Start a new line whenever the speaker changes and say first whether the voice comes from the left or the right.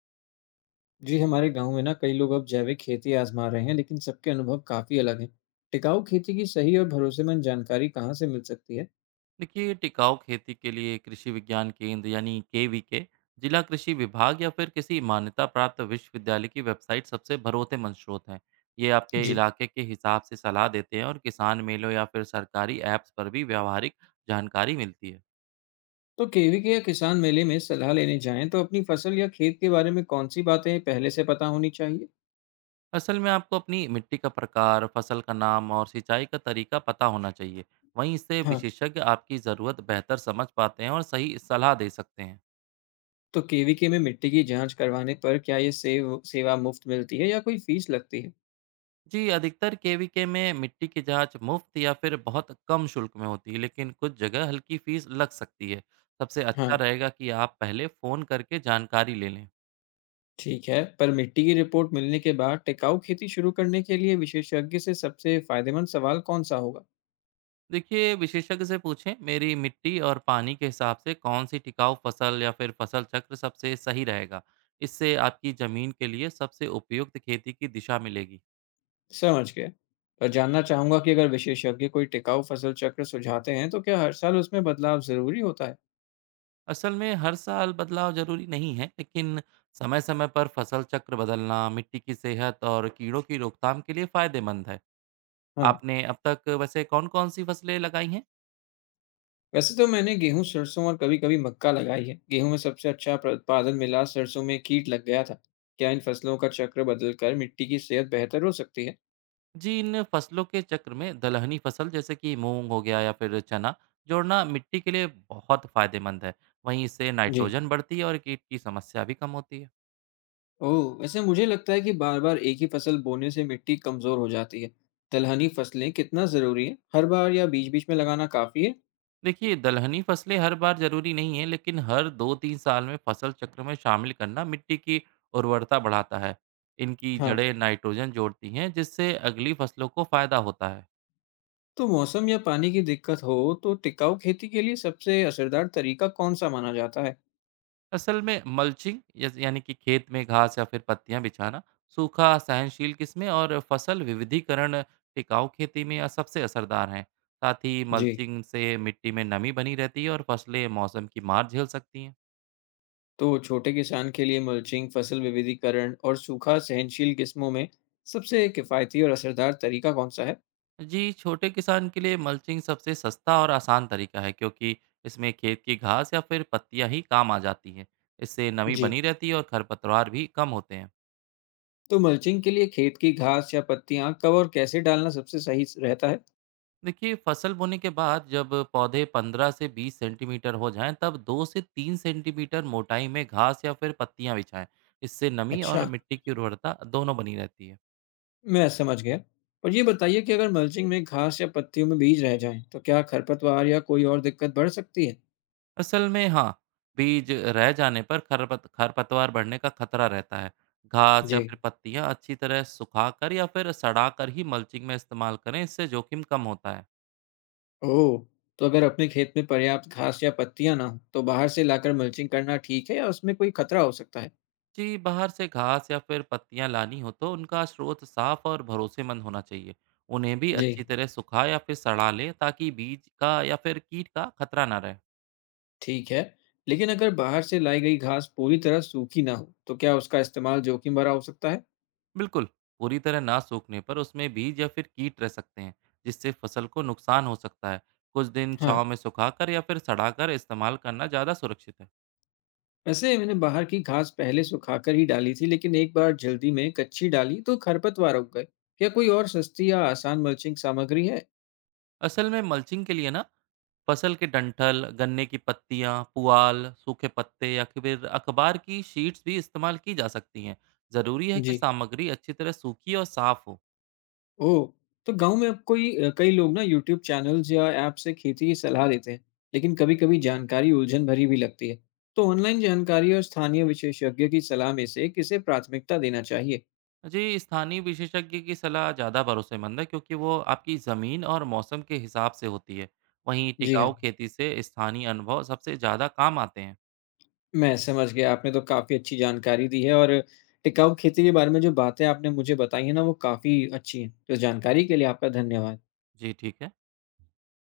left: जी। हमारे गांव में ना कई लोग अब जैविक खेती आजमा रहे हैं, लेकिन सबके अनुभव काफी अलग हैं। टिकाऊ खेती की सही और भरोसेमंद जानकारी कहाँ से मिल सकती है?
right: देखिए, टिकाऊ खेती के लिए कृषि विज्ञान केंद्र यानी के जिला कृषि विभाग या फिर किसी मान्यता प्राप्त विश्वविद्यालय की वेबसाइट सबसे भरोसेमंद स्रोत हैं। ये आपके
left: जी।
right: इलाके के हिसाब से सलाह देते हैं, और किसान मेलों या फिर सरकारी ऐप्स पर भी व्यावहारिक जानकारी मिलती है।
left: तो केवी के या किसान मेले में सलाह लेने जाएं तो अपनी फसल या खेत के बारे में कौन सी बातें पहले से पता होनी चाहिए?
right: असल में, आपको अपनी मिट्टी का प्रकार, फसल का नाम और सिंचाई का तरीका पता होना चाहिए। वहीं इससे
left: हाँ।
right: विशेषज्ञ आपकी ज़रूरत बेहतर समझ पाते हैं और सही सलाह दे सकते हैं।
left: तो केवी के में मिट्टी की जांच करवाने पर क्या ये सेवा मुफ्त मिलती है या कोई फीस लगती है?
right: जी, अधिकतर केवीके में मिट्टी की जांच मुफ्त या फिर बहुत कम शुल्क में होती है, लेकिन कुछ जगह हल्की फीस लग सकती है। सबसे
left: हाँ,
right: अच्छा रहेगा कि आप पहले फ़ोन करके जानकारी ले लें।
left: ठीक है। पर मिट्टी की रिपोर्ट मिलने के बाद टिकाऊ खेती शुरू करने के लिए विशेषज्ञ से सबसे फायदेमंद सवाल कौन सा होगा?
right: देखिए, विशेषज्ञ से पूछें, मेरी मिट्टी और पानी के हिसाब से कौन सी टिकाऊ फसल या फिर फसल चक्र सबसे सही रहेगा। इससे आपकी ज़मीन के लिए सबसे उपयुक्त खेती की दिशा मिलेगी।
left: समझ गया। और जानना चाहूँगा कि अगर विशेषज्ञ कोई टिकाऊ फसल चक्र सुझाते हैं, तो क्या हर साल उसमें बदलाव ज़रूरी होता है?
right: असल में, हर साल बदलाव ज़रूरी नहीं है, लेकिन समय-समय पर फसल चक्र बदलना मिट्टी की सेहत और कीड़ों की रोकथाम के लिए फ़ायदेमंद है।
left: हाँ,
right: आपने अब तक वैसे कौन-कौन सी फसलें लगाई हैं?
left: वैसे तो मैंने गेहूँ, सरसों और कभी-कभी मक्का लगाई है। गेहूँ में सबसे अच्छा प्र उत्पादन मिला, सरसों में कीट लग गया था। क्या इन फसलों का चक्र बदलकर मिट्टी की सेहत बेहतर हो सकती है?
right: जी, इन फसलों के चक्र में दलहनी फसल जैसे कि मूँग हो गया या फिर चना, जोड़ना मिट्टी के लिए बहुत फ़ायदेमंद है। वहीं इससे
left: जी।
right: नाइट्रोजन बढ़ती है और कीट की समस्या भी कम होती है।
left: ओह! वैसे मुझे लगता है कि बार-बार एक ही फसल बोने से मिट्टी कमज़ोर हो जाती है। दलहनी फसलें कितना ज़रूरी है? हर बार या बीच-बीच में लगाना काफ़ी है?
right: देखिए, दलहनी फसलें हर बार ज़रूरी नहीं है, लेकिन हर 2-3 साल में फसल चक्र में शामिल करना मिट्टी की उर्वरता बढ़ाता है। इनकी
left: हाँ।
right: जड़ें नाइट्रोजन जोड़ती हैं, जिससे अगली फसलों को फ़ायदा होता है।
left: तो मौसम या पानी की दिक्कत हो तो टिकाऊ खेती के लिए सबसे असरदार तरीका कौन सा माना जाता है?
right: असल में यानी कि खेत में घास या फिर पत्तियां बिछाना, सूखा सहनशील किस्में और फसल विविधीकरण टिकाऊ खेती में सबसे असरदार हैं। साथ ही
left: जी।
right: मल्चिंग से मिट्टी में नमी बनी रहती है और फसलें मौसम की मार झेल सकती हैं।
left: तो छोटे किसान के लिए मल्चिंग, फसल विविधीकरण और सूखा सहनशील किस्मों में सबसे किफायती और असरदार तरीका कौन सा है?
right: जी, छोटे किसान के लिए मल्चिंग सबसे सस्ता और आसान तरीका है, क्योंकि इसमें खेत की घास या फिर पत्तियां ही काम आ जाती हैं। इससे नमी
left: जी।
right: बनी रहती है और खरपतवार भी कम होते हैं।
left: तो मल्चिंग के लिए खेत की घास या पत्तियां कब और कैसे डालना सबसे सही रहता है?
right: देखिए, फसल बोने के बाद जब पौधे 15 से 20 सेंटीमीटर हो जाएं, तब 2 से 3 सेंटीमीटर मोटाई में घास या फिर पत्तियां बिछाएं। इससे नमी और
left: अच्छा,
right: मिट्टी की उर्वरता दोनों बनी रहती है।
left: मैं समझ गया। और ये बताइए कि अगर मल्चिंग में घास या पत्तियों में बीज रह जाएं तो क्या खरपतवार या कोई और दिक्कत बढ़ सकती है?
right: असल में हाँ, बीज रह जाने पर खरपतवार बढ़ने का खतरा रहता है। घास या
left: जी।
right: फिर पत्तियां अच्छी तरह सुखा कर या फिर सड़ा कर ही मल्चिंग में इस्तेमाल करें। इससे जोखिम कम होता है।
left: ओह! तो अगर अपने खेत में पर्याप्त घास या पत्तियाँ ना हो, तो बाहर से लाकर मल्चिंग करना ठीक है या उसमें कोई खतरा हो सकता है?
right: जी, बाहर से घास या फिर पत्तियां लानी हो तो उनका स्रोत साफ और भरोसेमंद होना चाहिए। उन्हें भी
left: जी,
right: अच्छी तरह सुखा या फिर सड़ा लें, ताकि बीज का या फिर कीट का खतरा ना रहे।
left: ठीक है। लेकिन अगर बाहर से लाई गई घास पूरी तरह सूखी ना हो, तो क्या उसका इस्तेमाल जोखिम भरा हो सकता है?
right: बिल्कुल। पूरी तरह ना सूखने पर उसमें बीज या फिर कीट रह सकते हैं, जिससे फसल को नुकसान हो सकता है। कुछ दिन
left: हाँ,
right: छांव में सुखाकर या फिर सड़ाकर इस्तेमाल करना ज़्यादा सुरक्षित है।
left: वैसे मैंने बाहर की घास पहले सुखाकर ही डाली थी, लेकिन एक बार जल्दी में कच्ची डाली तो खरपतवार उग गए। क्या कोई और सस्ती या आसान मल्चिंग सामग्री है?
right: असल में मल्चिंग के लिए ना फसल के डंठल, गन्ने की पत्तियाँ, पुआल, सूखे पत्ते या फिर अखबार की शीट्स भी इस्तेमाल की जा सकती हैं। ज़रूरी है कि
left: जी।
right: सामग्री अच्छी तरह सूखी और साफ़ हो।
left: ओह! तो गाँव में अब कोई कई लोग ना यूट्यूब चैनल्स या ऐप से खेती की सलाह देते हैं, लेकिन कभी-कभी जानकारी उलझन भरी भी लगती है। तो ऑनलाइन जानकारी और स्थानीय विशेषज्ञ की सलाह में से किसे प्राथमिकता देना चाहिए?
right: जी, स्थानीय विशेषज्ञ की सलाह ज़्यादा भरोसेमंद है, क्योंकि वो आपकी ज़मीन और मौसम के हिसाब से होती है। वहीं
left: जी
right: टिकाऊ
left: हाँ,
right: खेती से स्थानीय अनुभव सबसे ज़्यादा काम आते हैं।
left: मैं समझ गया। आपने तो काफ़ी अच्छी जानकारी दी है और टिकाऊ खेती के बारे में जो बातें आपने मुझे बताई हैं ना, वो काफ़ी अच्छी हैं। तो जानकारी के लिए आपका धन्यवाद।
right: जी, ठीक है।